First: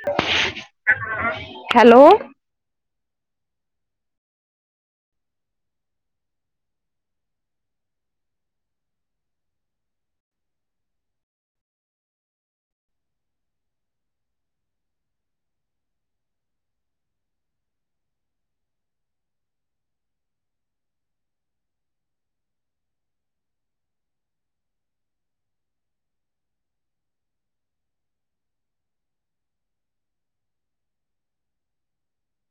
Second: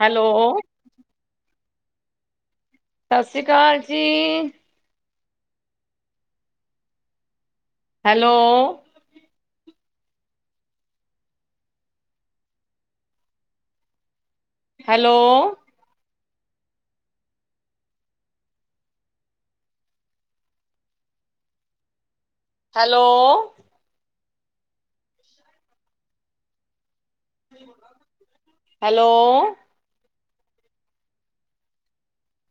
Hello. Hello. ਸਤਿ ਸ਼੍ਰੀ ਅਕਾਲ ਜੀ। ਹੈਲੋ। ਹੈਲੋ। ਹੈਲੋ। ਹੈਲੋ।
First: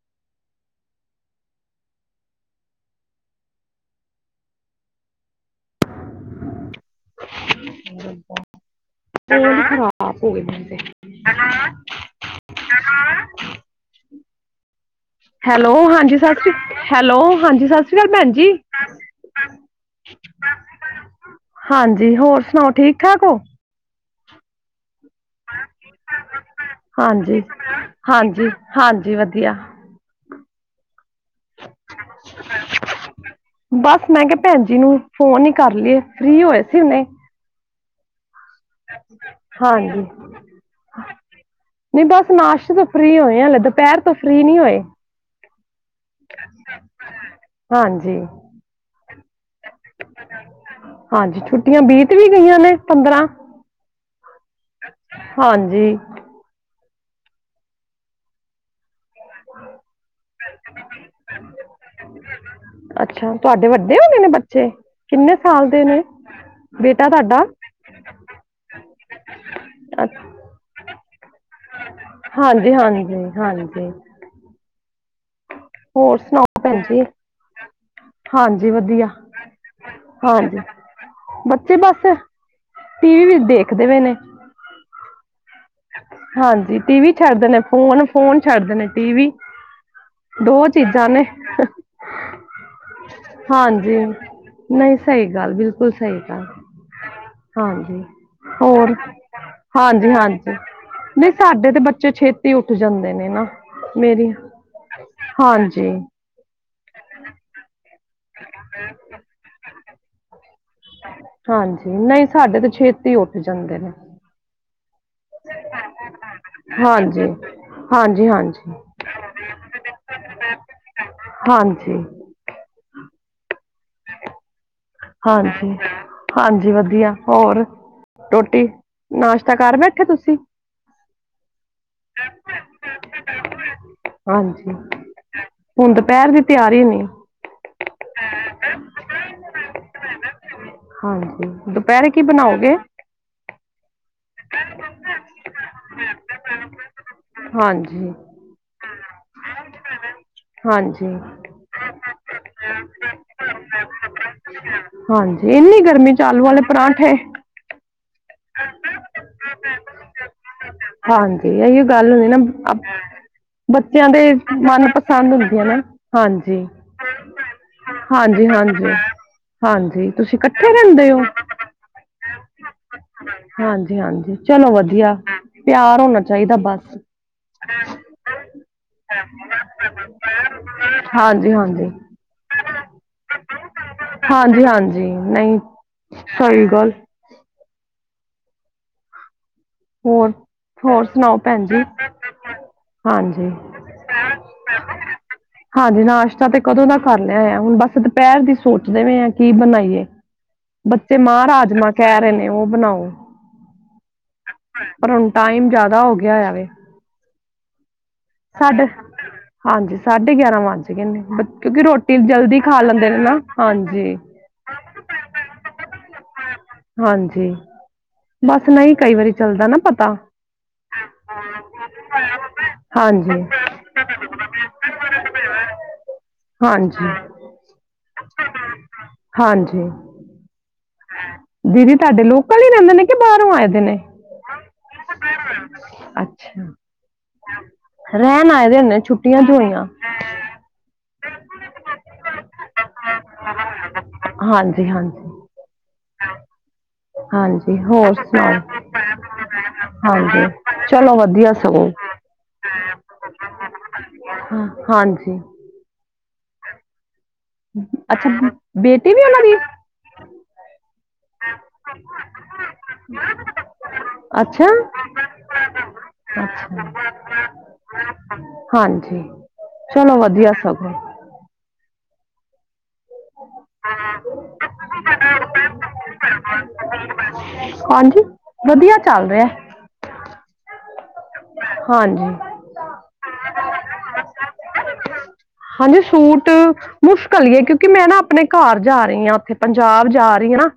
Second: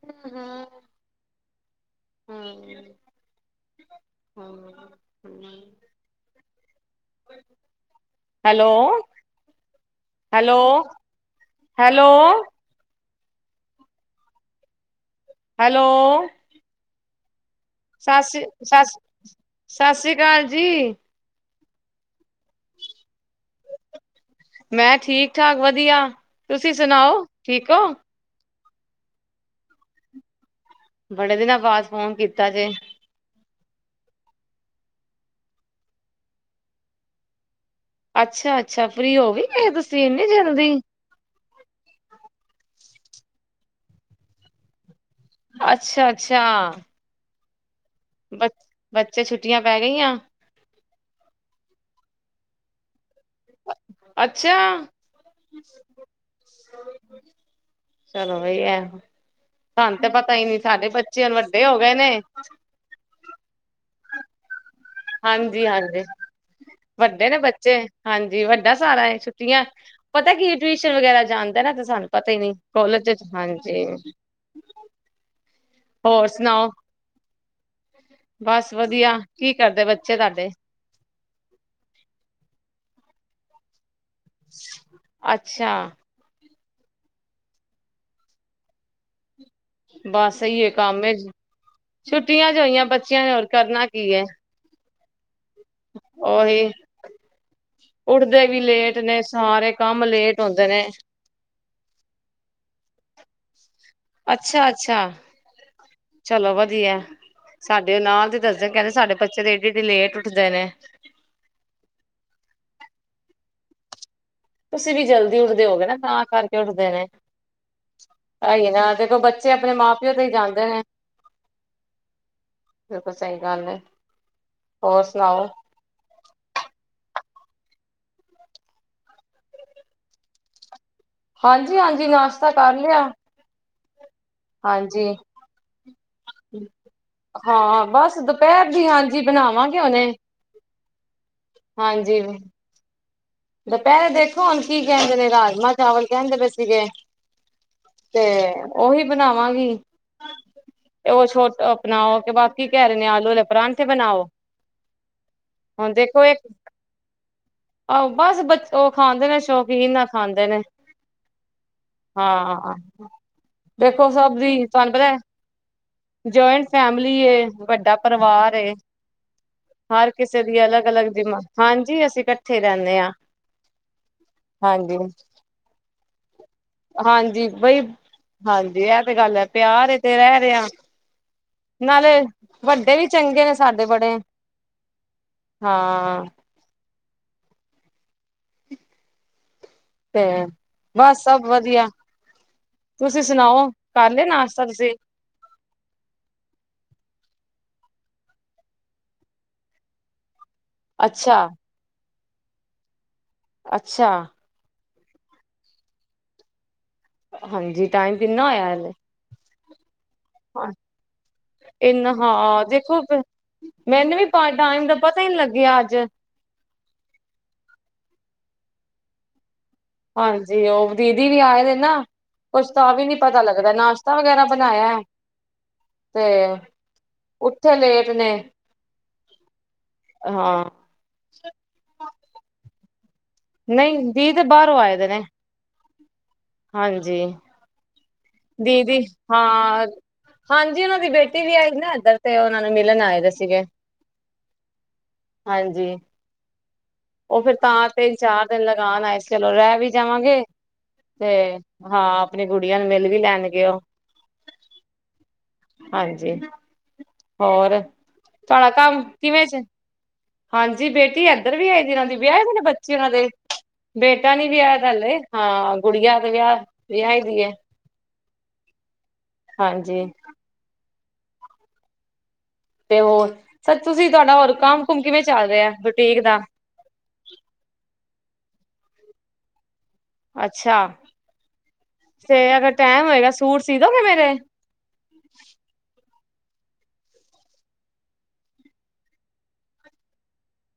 ਹੁੰ, ਹੁੰ। ਹੁੰ, ਹੁੰ, ਹੁੰ। Hello, [unintelligible] hello. ਹੈਲੋ ਹਾਂਜੀ ਸਤਿ ਸ਼੍ਰੀ ਹੈਲੋ ਹਾਂਜੀ ਸਤਿ ਸ਼੍ਰੀ ਅਕਾਲ ਭੈਣ ਸੱਸ ਜੀ ਸੱਸ ਸਤਿ ਸ੍ਰੀ ਅਕਾਲ ਜੀ। ਹਾਂਜੀ ਹੋਰ ਸੁਣਾਓ ਠੀਕ ਠਾਕ ਹੋ। ਮੈਂ ਠੀਕ ਠਾਕ ਵਧੀਆ, ਤੁਸੀਂ ਸੁਣਾਓ ਠੀਕ ਹੋ? ਹਾਂਜੀ-ਹਾਂਜੀ, ਵਧੀਆ। ਬੜੇ ਦਿਨਾਂ ਬਾਅਦ ਫੋਨ ਕੀਤਾ ਜੇ। ਬਸ ਮੈਂ ਕਿਹਾ ਪੈਣ ਜੀ ਨੂੰ ਫੋਨ ਹੀ ਕਰ ਲਈਏ ਫ੍ਰੀ ਹੋਏ ਸੀ ਹੁਨੇ। ਅੱਛਾ-ਅੱਛਾ, ਫ੍ਰੀ ਹੋ ਵੀ ਗਏ ਤੁਸੀਂ ਹਾਂਜੀ ਇੰਨੀ ਜਲਦੀ। ਨਹੀਂ ਬਸ ਨਾਸ਼ਤੇ ਤੋਂ ਫਰੀ ਹੋਏ ਹਲੇ, ਦੁਪਹਿਰ ਤੋਂ ਫ੍ਰੀ ਨਹੀਂ ਹੋਏ। ਅੱਛਾ-ਅੱਛਾ। [unintelligible] ਹਾਂਜੀ। ਬਚ-ਬੱਚੇ ਛੁੱਟੀਆਂ ਪੈ ਗਈਆ? ਹਾਂਜੀ, ਛੁੱਟੀਆਂ ਬੀਤ ਵੀ ਗਈਆਂ ਨੇ ਪੰਦਰਾਂ। ਅੱਛਾ। ਹਾਂਜੀ ਚਲੋ ਵਈ ਐ। ਸਾਨੂੰ ਤੇ ਪਤਾ ਹੀ ਨੀ ਸਾਡੇ ਬੱਚੇ ਨੂੰ ਵੱਡੇ ਹੋ ਗਏ ਨੇ। ਅੱਛਾ ਤੁਹਾਡੇ ਵੱਡੇ ਹੋਗੇ ਨੇ ਬੱਚੇ, ਕਿੰਨੇ ਹਾਂਜੀ ਸਾਲ ਦੇ ਨੇ, ਹਾਂਜੀ ਬੇਟਾ ਵੱਡੇ ਨੇ ਤੁਹਾਡਾ? ਬੱਚੇ ਹਾਂਜੀ ਵੱਡਾ ਸਾਰਾ ਹੈ ਛੁੱਟੀਆਂ, ਅੱਛ- ਪਤਾ ਕੀ ਟਿਊਸ਼ਨ ਵਗੈਰਾ ਜਾਂਦਾ ਨਾ ਤੇ ਸਾਨੂੰ ਪਤਾ ਹੀ ਨਹੀਂ ਹਾਂਜੀ ਕੋਲਜ 'ਚ ਹਾਂਜੀ ਹਾਂਜੀ। ਹੋਰ ਸੁਣਾਓ ਭੈਣ ਜੀ। ਬਸ ਵਧੀਆ, ਕੀ ਕਰਦੇ ਬੱਚੇ ਤੁਹਾਡੇ? ਹਾਂਜੀ ਬੱਚੇ ਬਸ, ਟੀਵੀ ਦੇਖਦੇ ਪਏ ਨੇ। ਅੱਛਾ। ਹਾਂਜੀ ਟੀਵੀ ਛੱਡ ਦੇ ਨੇ ਫੂਨ, ਫੂਨ ਛੱਡ ਦੇ ਨੇ ਟੀਵੀ। ਬਸ ਦੋ ਇਹੀ ਕੰਮ ਚੀਜ਼ਾਂ ਏ, ਨੇ ਛੁੱਟੀਆਂ 'ਚ ਹੋਈਆਂ ਬੱਚਿਆਂ ਨੇ ਹੋਰ ਕਰਨਾ ਹਾਂਜੀ ਕੀ ਏ। ਨਹੀਂ ਸਹੀ ਗੱਲ ਬਿਲ ਬਿਲਕੁਲ ਸਹੀ ਗੱਲ। ਉਹੀ ਹਾਂਜੀ, ਉੱਠਦੇ ਵੀ ਹੋਰ ਲੇਟ ਨੇ ਸਾਰੇ ਕੰਮ ਹਾਂਜੀ-ਹਾਂਜੀ। [unintelligible] ਨਹੀਂ ਸਾਡੇ ਤੇ ਬੱਚੇ ਛੇਤੀ ਉੱਠ ਜਾਂਦੇ ਨੇ ਨਾ। ਮੇਰੀ, ਅੱਛਾ ਅੱਛਾ ਹਾਂਜੀ। ਚਲੋ ਵਧੀਆ, ਸਾਡੇ ਨਾਲ ਤੇ ਦੱਸਦੇ ਕਹਿੰਦੇ ਸਾਡੇ ਬੱਚੇ ਤੇ ਏਡੀੇ-ਏਡੀੇ ਲੇਟ ਉੱਠਦੇ ਨੇ। ਹਾਂਜੀ ਨਹੀਂ ਸਾਡੇ ਤੇ ਛੇਤੀ ਉੱਠ ਜਾਂਦੇ ਨੇ। ਤੁਸੀਂ ਵੀ ਜਲਦੀ ਉੱਠਦੇ ਹੋਓਗੇ ਨਾ ਤਾਂ ਕਰਕੇ ਉੱਠਦੇ ਨੇ। ਹਾਂਜੀ ਹਾਂਜੀ ਅਹੀ ਹਾਂਜੀ ਨਾ ਦੇਖੋ ਬੱਚੇ ਆਪਣੇ ਮਾਂ-ਪਿਓ ਤੇ ਹੀ ਜਾਂਦੇ ਨੇ। ਹਾਂਜੀ ਬਿਲਕੁਲ ਸਹੀ ਗੱਲ ਐ। ਹਾਂਜੀ। ਹਾਂਜੀ ਵਧੀਆ, ਹੋਰ, ਰੋਟੀ ਨਾਸ਼ਤਾ ਕਰ ਬੈਠੇ ਤੁਸੀਂ? ਹਾਂਜੀ-ਹਾਂਜੀ ਨਾਸ਼ਤਾ ਕਰ ਲਿਆ। ਹਾਂਜੀ, ਹੁਣ ਦੁਪਹਿਰ ਦੀ ਤਿਆਰੀ ਨੇ। ਹਾਂ ਬਸ ਦੁਪਹਿਰ ਦੀ ਹਾਂ ਜੀ ਬਣਾਵਾਂਗੇ ਹੁਨੇ ਹਾਂਜੀ ਦੁਪਹਿਰੇ ਕੀ ਹਾਂਜੀ। ਬਣਾਓਗੇ ਦੁਪਹਿਰ ਦੇਖੋ ਹੁਣ ਕੀ ਕਹਿੰਦੇ ਨੇ ਰਾਜਮਾਂ ਚਾਵਲ ਕਹਿੰਦੇ ਪਏ ਸੀਗੇ। ਹਾਂਜੀ। ਤੇ, ਉਹੀ ਬਣਾਵਾਂਗੀ। ਤੇ ਹਾਂਜੀ ਉਹ ਛੋਟ ਅਪਣਾ ਓ ਤੇ ਬਾਕੀ ਕਹਿ ਰਹੇ ਨੇ ਆਲੂ ਆਲੇ ਪਰਾਂਠੇ ਬਣਾਓ। ਹਾਂਜੀ ਇੰਨੀ ਹੁਣ ਗਰਮੀ 'ਚ ਦੇਖੋ ਇੱਕ ਆਲੂ ਆਲੇ ਪਰਾਂਠੇ। ਆਹੋ ਬਸ ਬ ਉਹ ਖਾਂਦੇ ਨੇ। ਸ਼ੌਕੀਨ ਨਾ ਖਾਂਦੇ ਨੇ। ਹਾਂਜੀ ਇਹੀਓ ਗੱਲ ਹੁੰਦੀ ਨਾ ਹਾਂ ਬੱਚਿਆਂ ਦੇਖੋ ਦੇ ਸਭ ਦੀ ਤੁਹਾਨੂੰ ਪਤਾ, ਮਨਪਸੰਦ ਹੁੰਦੀਆਂ ਨਾ ਹਾਂਜੀ ਜਆਇੰਟ ਫੈਮਿਲੀ ਏ। ਵੱਡਾ ਹਾਂਜੀ ਪਰਿਵਾਰ ਏ। ਹਾਂਜੀ ਹਾਂਜੀ ਹਰ ਤੁਸੀਂ ਕਿਸੇ ਦੀ ਇਕੱਠੇ ਅਲੱਗ-ਅਲੱਗ ਰਹਿੰਦੇ ਹੋ ਜਿਮਾ ਹਾਂਜੀ ਅਸੀਂ ਇਕੱਠੇ ਰਹਿੰਨੇ ਆ। ਹਾਂਜੀ। ਹਾਂਜੀ-ਹਾਂਜੀ ਚਲੋ ਹਾਂਜੀ। ਵਧੀਆ, ਪਿਆਰ ਹੋਣਾ ਚਾਹੀਦਾ ਬਸ। ਹਾਂਜੀ ਬਈ ਹਾਂਜੀ ਐ ਤੇ ਗੱਲ ਹੈ ਪਿਆਰ ਏ ਤੇ ਰਹਿ ਰਹੇ ਆ, ਹਾਂਜੀ ਹਾਂਜੀ ਨਾਲੇ ਵੱਡੇ ਵੀ ਚੰਗੇ ਨੇ ਸਾਡੇ ਬੜੇ। ਹਾਂਜੀ ਹਾਂਜੀ ਨਹੀਂ ਹਾਂ ਸਹੀ ਗੱਲ ਤੇ ਹੋਰ, ਹੋਰ ਬਸ ਸੁਣਾਓ ਸਭ ਭੈਣ ਜੀ। ਵਧੀਆ ਤੁਸੀਂ ਹਾਂਜੀ। ਸੁਣਾਓ ਕਰ ਲਿਆ ਨਾਸ਼ਤਾ ਤੁਸੀਂ ਹਾਂਜੀ ਨਾਸ਼ਤਾ ਤੇ ਕਦੋਂ ਦਾ ਕਰ ਲਿਆ ਆ ਹੁਣ ਬਸ ਦੁਪਹਿਰ ਦੀ ਸੋਚ ਦੇ ਵੇ ਆ ਕੀ ਬਣਾਈਏ। ਬੱਚੇ ਮਾਂ ਅੱਛਾ-ਅੱਛਾ ਰਾਜਮਾਂ ਕਹਿ ਰਹੇ ਨੇ ਉਹ ਬਣਾਓ। ਅੱਛਾ। ਪਰ ਹੁਣ ਟਾਈਮ ਜਿਆਦਾ ਹੋ ਗਿਆ ਹੋਇਆ ਵੇ। ਹਾਂਜੀ ਟਾਈਮ ਕਿੰਨਾ ਹੋਇਆ ਸਾਡੇ ਹਲੇ ਹਾਂਜੀ ਸਾਢੇ ਗਿਆਰਾਂ ਵੱਜ ਗਏ ਨੇ ਬ ਕਿਉਂਕਿ ਇੰਨਾ ਰੋਟੀ ਜਲਦੀ ਹਾਂ ਖਾ ਦੇਖੋ ਲਦੇ ਨੇ ਨਾ ਹਾਂਜੀ ਮੈਨੂੰ ਵੀ ਪਾ ਟਾਈਮ ਦਾ ਪਤਾ ਹੀ ਨਹੀਂ ਲੱਗਿਆ ਅੱਜ ਹਾਂਜੀ ਬਸ ਨਹੀਂ ਕਈ ਵਾਰੀ ਚੱਲਦਾ ਨਾ ਪਤ ਤਾ ਹਾਂਜੀ ਉਹ ਦੀਦੀ ਵੀ ਆਏ ਦੇ ਨਾ ਕੁਛ ਤਾਂ ਵੀ ਨੀ ਹਾਂਜੀ ਪਤਾ ਲੱਗਦਾ ਨਾਸ਼ਤਾ ਵਗੈਰਾ ਬਣਾਇਆ [unintelligible] ਤੇ ਹਾਂਜੀ ਉੱਠੇ ਲੇਟ ਨੇ ਹਾਂਜੀ ਹਾਂ ਦੀਦੀ ਤੁਹਾਡੇ ਲੋਕਲ ਹੀ ਰਹਿੰਦੇ ਨੇ ਕਿ ਬਾਹਰੋਂ ਆਏ ਨਹੀਂ ਦੀ ਤੇ ਬਾਹਰੋਂ ਆਏ ਦੇ ਨੇ ਅੱਛ ਹਾਂਜੀ ਆਏ ਦੇ ਦੀਦੀ ਨੇ ਛੁੱਟੀਆਂ ਚ ਹੋਈਆਂ ਹਾਂ ਹਾਂਜੀ ਉਹਨਾਂ ਦੀ ਬੇਟੀ ਵੀ ਆਈ ਦੀ ਨਾ ਇੱਧਰ ਤੇ ਉਹਨਾਂ ਨੂੰ ਮਿਲਣ ਆਏ ਦੇ ਸੀਗੇ ਹਾਂਜੀ, ਹਾਂਜੀ ਹਾਂਜੀ [unintelligible] ਉਹ ਫੇਰ ਹਾਂਜੀ ਤਾਂ ਹੋਰ ਤਿੰਨ-ਚਾਰ ਦਿਨ ਸੁਣਾਓ ਲਗਾਨ ਆਏ ਸੀ ਚਲੋ ਰਹਿ ਵੀ ਜਾਵਾਂਗੇ ਹਾਂਜੀ ਚਲੋ ਤੇ ਵਧੀਆ ਸਗੋਂ ਹਾਂ ਅਪਣੀ ਗੁੜੀਆਂ ਨੂੰ ਮਿਲ ਵੀ ਲੈਣਗੇ ਉਹ ਹਾ ਹਾਂਜੀ ਹਾਂਜੀ ਹੋਰ ਅੱਛਾ ਤੁਹਾਡਾ ਕੰਮ ਬੇਟੀ ਵੀ ਉਹਨਾਂ ਕਿਵੇਂ ਦੀ ਚ ਹਾਂਜੀ ਬੇਟੀ ਐਧਰ ਵੀ ਆਈ ਦੀ ਇਹਨਾਂ ਦੀ ਵਿਆਹੇ ਦੇ ਨੇ ਬੱਚੇ ਉਹਨਾਂ ਦੇ ਬੇਟਾ ਨੀ ਅੱਛਾ ਵਿਆਹੀਆਂ ਦਾ ਹਲੇ ਹਾਂ ਗੁਡੀਆਂ ਵਿਆਹ ਅੱਛਾ ਵਿਆਹੀ ਦੀ ਐ ਹਾਂਜੀ ਹਾਂਜੀ ਚਲੋ ਵਧੀਆ ਸਭ [inaudible] ਤੇ ਹੋਰ ਸੱਚ ਤੁਸੀਂ ਤੁਹਾਡਾ ਹੋਰ ਕੰਮ ਕੁੁੰਮ ਕਿਵੇਂ ਚੱਲ ਰਿਹਾ ਬੁਟੀਕ ਦਾ ਹਾਂਜੀ ਵਧੀਆ ਚੱਲ ਰਿਹਾ ਹੈ। ਅੱਛਾ ਹਾਂਜੀ ਤੇ ਅਗਰ ਟੈਮ ਹੋਏਗਾ ਸੂਟ ਸੀਅ ਦੋਗੇ ਮੇਰੇ ਹਾਂਜੀ ਸੂਟ ਮੁਸ਼ਕਿਲ ਈ ਐ ਕਿਉਂਕਿ ਮੈਂ ਨਾ ਆਪਣੇ ਘਰ ਜਾ ਰਹੀ ਆ ਉੱਥੇ ਪੰਜਾਬ ਜਾ ਰਹੀ ਆ ਨਾ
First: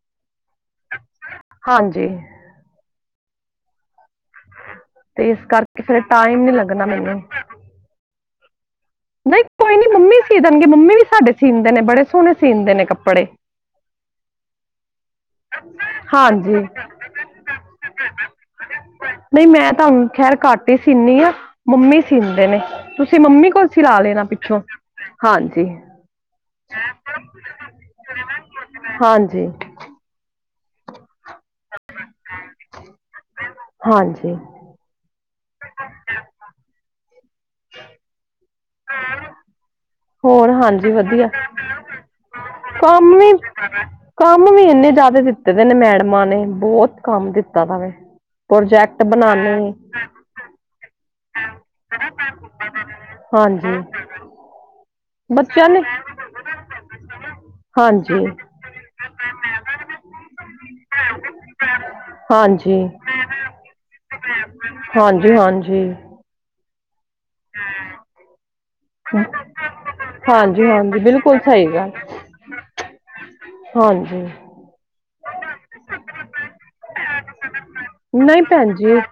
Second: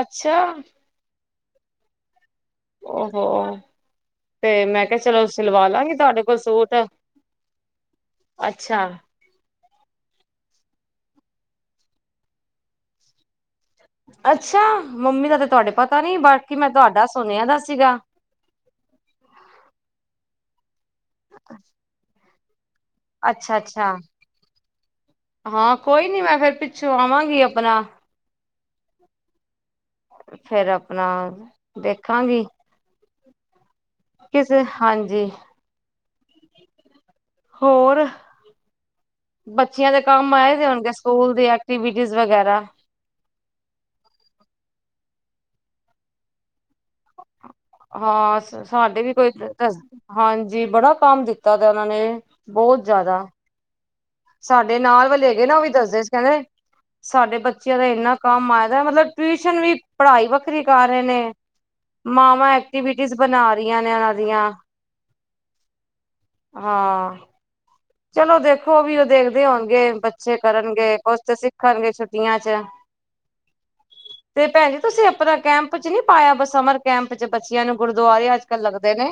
ਅੱਛਾ। ਹਾਂਜੀ ਓਹੋ, ਤੇ ਮੈਂ ਕਿਹਾ ਚਲੋ ਤੇ ਇਸ ਸਿਲਵਾ ਕਰਕੇ ਲਾਗੀ ਫਿਰ ਤੁਹਾਡੇ ਕੋਲ ਟਾਈਮ ਨਹੀਂ ਸੂਟ ਲੱਗਣਾ ਮੈਨੂੰ ਅੱਛਾ ਨਹੀਂ ਕੋਈ ਨੀ ਮੰਮੀ ਸੀ ਦੇਣਗੇ ਮੰਮੀ ਵੀ ਸਾਡੇ ਸੀਦੇ ਨੇ ਬੜੇ ਸੋਹਣੇ ਸੀਂਦੇ ਨੇ ਕੱਪੜੇ। ਅੱਛਾ! ਮੰਮੀ ਦਾ ਤੇ ਤੁਹਾਡੇ ਪਤਾ ਨੀ ਹਾਂਜੀ ਬਾਕੀ ਮੈਂ ਤੁਹਾਡਾ ਸੁਣਿਆ ਦਾ ਸੀਗਾ‌। ਨਹੀਂ, ਮੈਂ ਤਾਂ ਓ ਖੈਰ ਘੱਟ ਹੀ ਸੀਨੀ ਆ ਮੰਮੀ ਸੀਂਦੇ ਨੇ। ਤੁਸੀਂ ਮੰਮੀ ਅੱਛਾ ਕੋਲ ਅੱਛਾ ਸਿਲਾ ਲੈਣਾ ਪਿੱਛੋਂ ਹਾਂਜੀ ਹਾਂ, ਕੋਈ ਨੀ ਮੈਂ ਫੇਰ ਪਿੱਛੋਂ ਆਵਾਂਗੀ ਅਪਣਾ ਹਾਂਜੀ। ਫੇਰ ਅਪਣਾ ਦੇਖਾਂਗੀ ਹਾਂਜੀ ਕਿਸ ਹਾਂਜੀ ਹੋਰ, ਬੱ ਬੱਚਿਆਂ ਦੇ ਕੰਮ ਹੋਰ ਆਏ ਦੇ ਹਾਂਜੀ ਹੋਣਗੇ ਵਧੀਆ ਸਕੂਲ ਦੀ ਐਕਟੀਵਿਟੀਜ ਵਗੈਰਾ ਕੰਮ ਵੀ, ਕੰਮ ਵੀ ਇੰਨੇ ਜ਼ਿਆਦਾ ਦਿੱਤੇ ਦੇ ਨੇ, ਮੈਡਮਾਂ ਨੇ ਬੋਤ ਕੰਮ ਦਿੱਤਾ ਦਾ ਵ, ਹਾਂ ਸਾਡੇ ਪ੍ਰੋਜੈਕਟ ਵੀ ਕੋਈ ਬਣਾਣੇ ਨੇ ਹਾਂਜੀ, ਬੜਾ ਕੰਮ ਦਿੱਤਾ, ਤ ਓਹਨਾਂ ਨੇ ਬੋਤ ਜ਼ਾਦਾ ਹਾਂਜੀ। ਸਾਡੇ ਨਾਲ ਵਾਲੇ ਹੈਗੇ ਨਾ ਉਹ ਵੀ ਬੱਚਿਆਂ ਨੇ ਦੱਸਦੇ ਸੀ, ਕੈਂਦੇ ਸਾਡੇ ਬੱਚਿਆਂ ਦਾ ਏਨਾ ਹਾਂਜੀ ਕੰਮ ਆਏ ਦਾ ਮਤਲਬ ਟਿਊਸ਼ਨ ਵੀ, ਪੜ੍ਹਾਈ ਵੱਖਰੀ ਕਰ ਰਏ ਨੇ। ਮਾਵਾਂ ਹਾਂਜੀ ਐਕਟੀਵਿਟੀਜ਼ ਬਣਾ ਰਹੀਆਂ ਨੇ, ਏਨਾਂ ਦੀਆਂ। ਹਾਂਜੀ- ਹਾਂਜੀ। ਹਾਂ। ਹੁ। ਚਲੋ, ਦੇਖੋ ਵੀ ਓਹ ਦੇਖਦੇ ਹੋਣਗੇ, ਬੱਚੇ ਹਾਂਜੀ ਕਰਨਗੇ ਹਾਂਜੀ ਕੁਛ ਤੇ ਬਿਲਕੁਲ ਸਹੀ ਸਿੱਖਣਗੇ ਛੁੱਟੀਆਂ ਚ। ਔਰ ਤੇ ਭੈਣ ਜੀ, ਤੁਸੀਂ ਆਪਣਾ ਕੈਂਪ ਚ ਨੀ ਪਾਇਆ, ਸਮਰ ਕੈਂਪ ਚ, ਬੱਚਿਆਂ ਨੂੰ ਗੁਰਦੁਆਰੇ ਨਹੀਂ ਅੱਜ ਕੱਲ ਲੱਗਦੇ ਨੇ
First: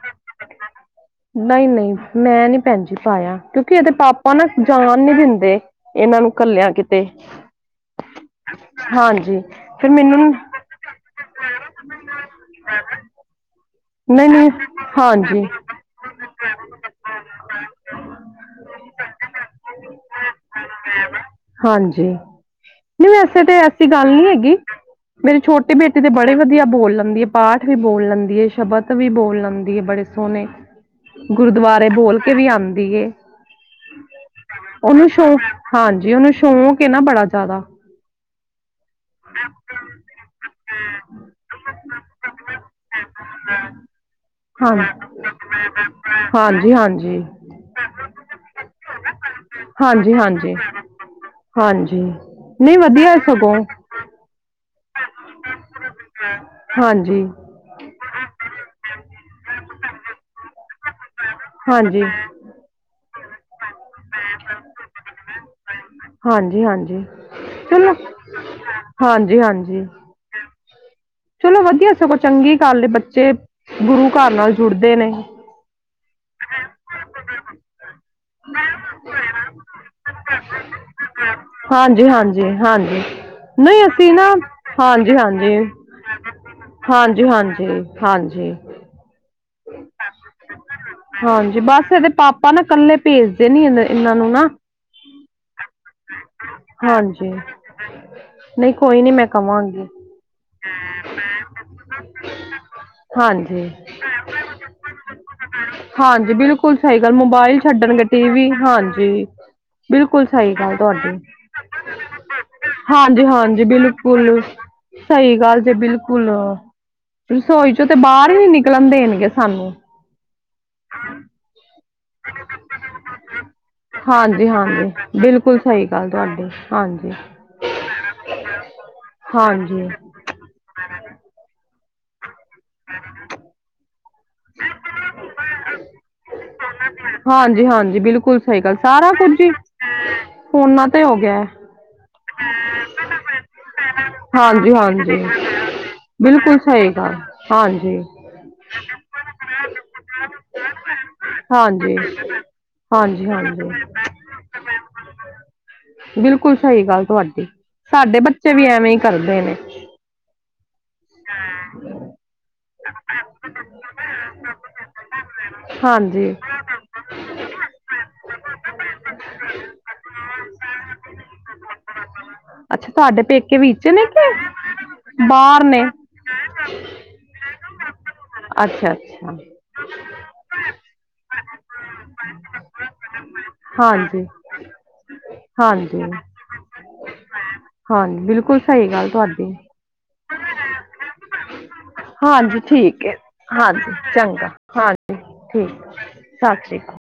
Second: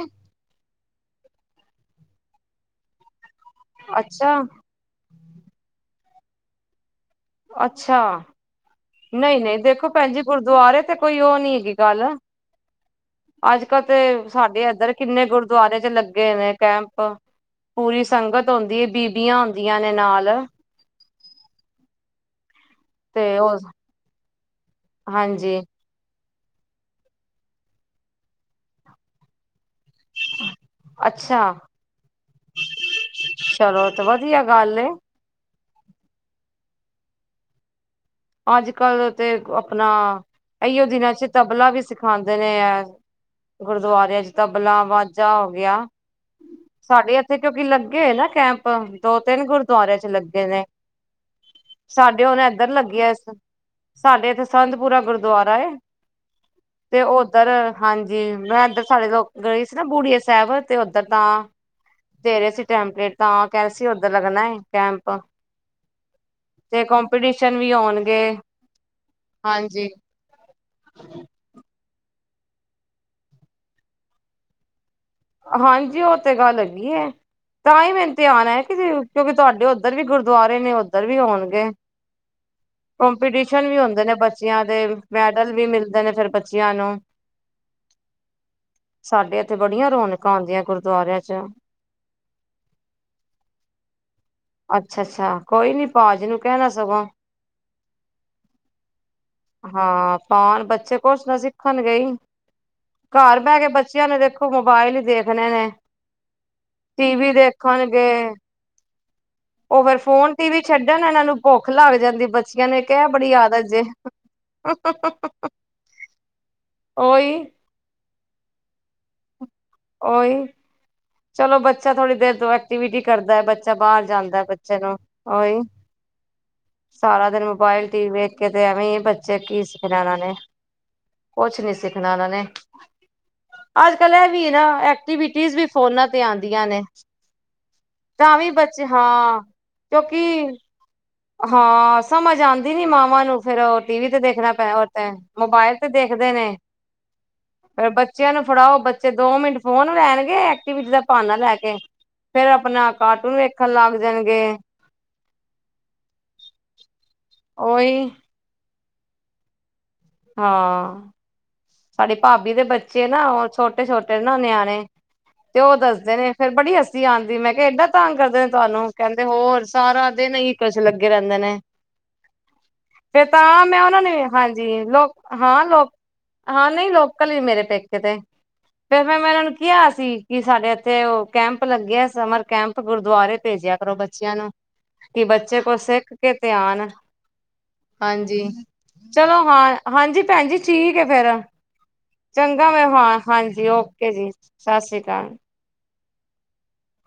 ਨਈ-ਨਈ, ਮੈਂ ਨੀ ਭੈਣਜੀ ਪਾਇਆ, ਕਿਉਂਕਿ ਇਹਦੇ ਪਾਪਾ ਅੱਛਾ ਨਾ ਜਾਣ ਨੀ ਦਿੰਦੇ, ਏਹਨਾਂ ਨੂੰ ਕੱਲੇਆਂ ਕਿਤੇ ਤੇ ਅੱਛਾ। ਹਾਂ ਨਈ- ਨਈ ਦੇਖੋ ਭੈਣ ਜੀ, ਗੁਰਦੁਆਰੇ ਤੇ ਕੋਈ ਓਹ ਨੀ ਹੈਗੀ ਗੱਲ ਹਾਂ ਅੱਜ- ਕੱਲ੍ਹ ਤੇ ਸਾਡੇ ਏਧਰ ਕਿੰਨੇ ਹਾਂਜੀ ਗੁਰਦੁਆਰੇ ਚ ਲੱਗੇ ਨੇ ਕੈਂਪ ਪੂਰੀ ਸੰਗਤ ਹੁੰਂਦੀ ਏ, ਬੀਬੀਆਂ ਹੁੰਦੀਆਂ ਨੇ ਨਾਲ ਹਾਂਜੀ। ਨਹੀਂ, ਤੇ ਵੈਸੇ ਤਾਂ ਉਹ ਐਸੀ ਗੱਲ ਨਹੀਂ, ਹੈਗੀ ਮੇਰੀ ਹਾਂਜੀ ਛੋਟੇ ਬੇਟੇ ਤੇ ਬੜੇ ਵਧੀਆ ਬੋਲ ਲੈਂਦੀ ਹੈ, ਪਾਠ ਵੀ ਬੋਲ ਲੈਂਦੀ ਹੈ, ਸ਼ਬਦ ਵੀ ਬੋਲ ਲੈਂਦੀ ਹੈ, ਬੜੇ ਸੋਹਣੇ ਅੱਛਾ ਗੁਰਦੁਆਰੇ ਬੋਲ ਕੇ ਵੀ ਆਉਂਦੀ ਏ। ਚਲੋ ਤੇ ਵਧੀਆ ਗੱਲ ਏ ਉਹਨੂੰ ਸ਼ੌਕ ਹਾਂਜੀ। ਉਹਨੂੰ ਸ਼ੌਕ ਏ ਨਾ ਬੜਾ ਜ਼ਿਆਦਾ ਅੱਜ- ਕੱਲ ਤੇ ਆਪਣਾ ਇਹੀਓ ਦਿਨਾਂ ਚ ਤਬਲਾ ਵੀ ਸਿਖਾਉਂਦੇ ਨੇ ਏ। ਗੁਰਦੁਆਰਿਆਂ ਚ ਹਾਂ ਤਬਲਾ, ਵਾਜਾ ਹੋ ਗਿਆ। ਹਾਂਜੀ ਸਾਡੇ ਹਾਂਜੀ ਇੱਥੇ ਕਿਉਂਕਿ, ਲੱਗੇ ਏ ਨਾ ਕੈਂਪ ਦੋ -ਤਿੰਨ ਗੁਰਦੁਆਰਿਆਂ ਚ ਹਾਂਜੀ ਲੱਗੇ ਹਾਂਜੀ ਨੇ। ਹਾਂਜੀ, ਸਾਡੇ ਹੁਣ ਇੱਧਰ ਨਹੀਂ ਲੱਗੀ ਆ ਵਧੀਆ ਸਗੋਂ ਸਾਡੇ ਇੱਥੇ ਸੰਤਪੁਰਾ ਗੁਰਦਆਰਾ ਏ ਹਾਂ। ਤੇ ਉੱਧਰ ਹਾਂਜੀ ਮੈਂ ਇੱਧਰ ਸਾਡੇ ਲੋਕ ਗਈ ਸੀ ਨਾ ਬੂੜੀਏ ਸਾਹਿਬ, ਤੇ ਉੱਧਰ ਤਾਂ ਹਾਂਜੀ। ਦੇ ਰਹੇ ਸੀ ਟੈਂਪਲੇਟ ਤਾਂ ਕਹਿ ਸੀ ਉਧਰ ਲਗਣਾ ਹੈ ਕੈਂਪ ਹਾਂਜੀ ਤੇ ਹਾਂਜੀ ਕਪੀਟੀਸ਼ਨ ਵੀ ਚਲੋ ਹੋਉਣਗੇ- ਹਾਂਜੀ- ਹਾਂਜੀ। ਚਲੋ ਵਧੀਆ ਸਗੋ ਚੰਗੀ ਗੱਲ ਏ ਬੱਚੇ ਗੁਰੂ ਘਰ ਨਾਲ ਜੁੜਦੇ ਨੇ। ਹਾਂਜੀ ਉਹ ਤੇ ਗੱਲ ਹੈਗੀ ਹੈ। ਤਾਂ ਹੀ ਮੇ ਇਮਤਿਹਾਨ ਹ ਕਿ ਕਿਉਕਿ ਤੁਹਾਡੇ ਉਧਰ ਵੀ ਗੁਰਦੁਆਰੇ ਨੇ ਉਧਰ ਵੀ ਹੋਣਗੇ। ਹਾਂਜੀ ਹਾਂਜੀ ਹਾਂਜੀ ਕੰਪੀਟੀਸ਼ਨ ਵੀ ਨਹੀਂ ਹੁੰਦੇ ਅਸੀਂ ਨੇ ਨਾ ਬੱਚਿਆਂ- ਤੇ ਹਾਂਜੀ ਮੈਡਲ ਹਾਂਜੀ ਵੀ ਮਿਲਦੇ ਨੇ ਫਿਰ ਬੱਚਿਆਂ ਨੂੰ। ਹਾਂਜੀ ਹਾਂਜੀ ਹਾਂਜੀ ਸਾਡੇ ਇਥੇ ਬੜੀਆਂ ਰੌਣਕਾ ਹਾਂਜੀ ਬਸ ਇਹਦੇ ਪਾਪਾ ਨਾ ਇਕਲੇ ਭੇਜਦੇ ਨੀ ਇਹ ਇਹਨਾ ਨੂੰ ਨਾ ਅਛਾ-ਅਛਾ ਕੋਈ ਨੀ ਭਾਜੀ ਨੂੰ ਕਹਿਣਾ ਸਗੋਂ ਹਾਂਜੀ ਨਈ ਕੋਈ ਨੀ ਮੈ ਹਾਂ ਪਾਨ ਬੱਚੇ ਕੁਛ ਨਾ ਸਿੱਖਣਗੇ ਈ ਘਰ ਬੈ ਹਾਂਜੀ ਕੇ ਬੱਚਿਆਂ ਨੇ ਦੇਖੋ ਮੋਬਾਇਲ ਦੇਖਣੇ ਨੇ ਹਾਂਜੀ ਬਿਲਕੁਲ ਸਈ ਗੱਲ ਟੀ ਵੀ ਮੋਬਾਇਲ ਛੱਡਣਗੇ ਟੀ ਵੀ ਹਾਂਜੀ ਓ ਫੇਰ ਬਿਲਕੁਲ ਫੋਨ ਟੀ ਸਹੀ ਵੀ ਗੱਲ ਛੱਡਣ ਤੁਹਾਡੀ ਏਨਾਂ ਨੂੰ ਭੁੱਖ ਲਗ ਜਾਦੀ ਬੱਚਿਆਂ ਨੇ ਏਕ ਏ ਬੜੀ ਆਦਤ ਜੇ ਬੁਲ ਸਈ ਗੱਲ ਜੇ ਬਿਲਕੁਲ ਉਹੀ ਸੋ ਤੇ ਬਾਰ ਈ ਨੀ ਨਿਕਲਣ ਦੇਣਗੇ ਸਾਨੂੰ ਓਈ ਚਲੋ ਬੱਚਾ ਥੋੜ੍ਹੀ ਦੇਰ ਤੋਂ ਐਕਟੀਵਿਟੀ ਕਰਦਾ ਬੱਚਾ ਬਾਰ ਜਾਦਾ ਹਾਂਜੀ ਬੱਚੇ ਹਾਂਜੀ ਨੂੰ ਬਿਲਕੁਲ ਉਹੀ ਸਈ ਗੱਲ ਤੁਆਡੀ ਹਾਂਜੀ। ਸਾਰਾ ਦਿਨ ਮੋਬਾਇਲ ਟੀ ਵੇਖ ਕੇ ਤੇ ਐਵੇ ਬੱਚੇ ਕੀ ਹਾਂਜੀ ਸਿੱਖਣਾ ਏਨਾਂ ਨੇ ਕੁਛ ਨੀ ਸਿੱਖਣਾ ਏਨਾਂ ਨੇ ਅੱਜ-ਕੱਲ ਏਵੀ ਏ ਨਾ ਐਕਟੀਵਿਟੀਜ ਵੀ ਫੋਨਾ ਤੇ ਆਂਦੀਆਂ ਨੇ ਹਾਂਜੀ-ਹਾਂਜੀ ਤਾਂ ਬਿਲਕੁਲ ਵੀ ਸਈ ਗੱਲ ਬੱਚੇ ਸਾਰਾ ਕੁਝ ਹਾਂ ਈ ਕਿਉਂਕਿ ਫੋਨਾ ਤੇ ਹੋ ਗਿਆ ਹੈ। ਹਾਂ ਸਮਝ ਆਂਦੀ ਨੀ ਮਾਵਾਂ ਨੂੰ ਫੇਰ ਓ ਟੀ ਵੀ ਤੇ ਦੇਖਣਾ ਪੈ ਤੇ ਹਾਂਜੀ ਹੋਤੇ ਹਾਂਜੀ ਮੋਬਾਇਲ ਤੇ ਦੇਖਦੇ ਨੇ ਬਿਲਕੁਲ ਸਹੀ ਗੱਲ ਫੇਰ ਹਾਂਜੀ। ਬੱਚਿਆਂ ਨੂੰ ਫੜਾਓ ਬੱਚੇ ਦੋ ਮਿੰਟ ਫੋਨ ਲੈਣਗੇ ਐਕਟੀਵਿਟੀ ਦਾ ਭਾਨਾ ਲੈ ਕੇ ਹਾਂਜੀ ਫੇਰ ਆਪਣਾ ਹਾਂਜੀ ਕਾਰਟੂਨ ਹਾਂਜੀ ਵੇਖਣ ਲੱਗ ਜਾਣਗੇ ਬਿਲਕੁਲ ਸਹੀ ਗੱਲ ਤੁਆਡੀ ਉਹੀ ਸਾਡੇ ਬੱਚੇ ਵੀ ਐਵੇ ਈ ਕਰਦੇ ਨੇ ਹਾਂ ਸਾਡੇ ਭਾਬੀ ਦੇ ਬੱਚੇ ਨਾ ਓ ਛੋਟੇ-ਛੋਟੇ ਨਾ ਨਆਣੇ ਤੇ ਉਹ ਦੱਸਦੇ ਹਾਂਜੀ ਨੇ ਫੇਰ ਬੜੀ ਹੱਸੀ ਆਂਦੀ ਮੈ ਕੈਆ ਏਡਾ ਤੰਗ ਕਰਦੇ ਨੇ ਤੁਆਨੂੰ ਕੈਂਦੇ ਹੋਰ ਸਾਰਾ ਦਿਨ ਕੁਛ ਲਗੇ ਰੈਂਦੇ ਨੇ- ਅੱਛਾ ਤੁਆਡੇ ਫੇਰ ਪੇਕੇ ਤਾਂ ਮੈਂ ਵਿਚ ਉਹਨਾਂ ਨੇ ਕੇ ਹਾਂਜੀ ਲੋਕ ਹਾਂ ਲੋਕ ਹਾਂ ਨਈ ਲੋਕਲ ਈ ਮੇਰੇ ਪੇਕੇ ਤੇ ਅੱਛਾ ਫਿਰ ਮੈ-ਮੈ ਅੱਛਾ ਏਨਾ ਨੂੰ ਕੈਆ ਸੀ ਕਿ ਸਾਡੇ ਏਥੇ ਉਹ ਕੈਪ ਲਗੇਆ ਸਮਰ ਕੈਪ ਗੁਰਦੁਆਰੇ ਪੇਜਿਆ ਕਰੋ ਹਾਂਜੀ ਬੱਚਿਆਂ ਨੂੰ ਕਿ ਬੱਚੇ ਕੋਝ ਹਾਂਜੀ ਸੇਖ ਕੇ ਤੇ ਆਨ ਹਾਂਜੀ ਬਿਲਕੁਲ ਸਹੀ ਗੱਲ ਚਲੋ ਤੁਹਾਡੀ ਹਾਂ ਹਾਂਜੀ ਪੈਣ ਜੀ ਠੀਕ ਐ ਫੇਰ ਹਾਂਜੀ ਚੰਗਾ ਠੀਕ ਹੈ ਵੇਵਾਰ ਹਾਂਜੀ ਓਕੇ ਜੀ ਚੰਗਾ ਸਾਸ ਸ੍ਰੀ ਹਾਂਜੀ ਕਾਲ- ਠੀਕ ਸਾਸ ਸ਼੍ਰੀ ਕਾਲ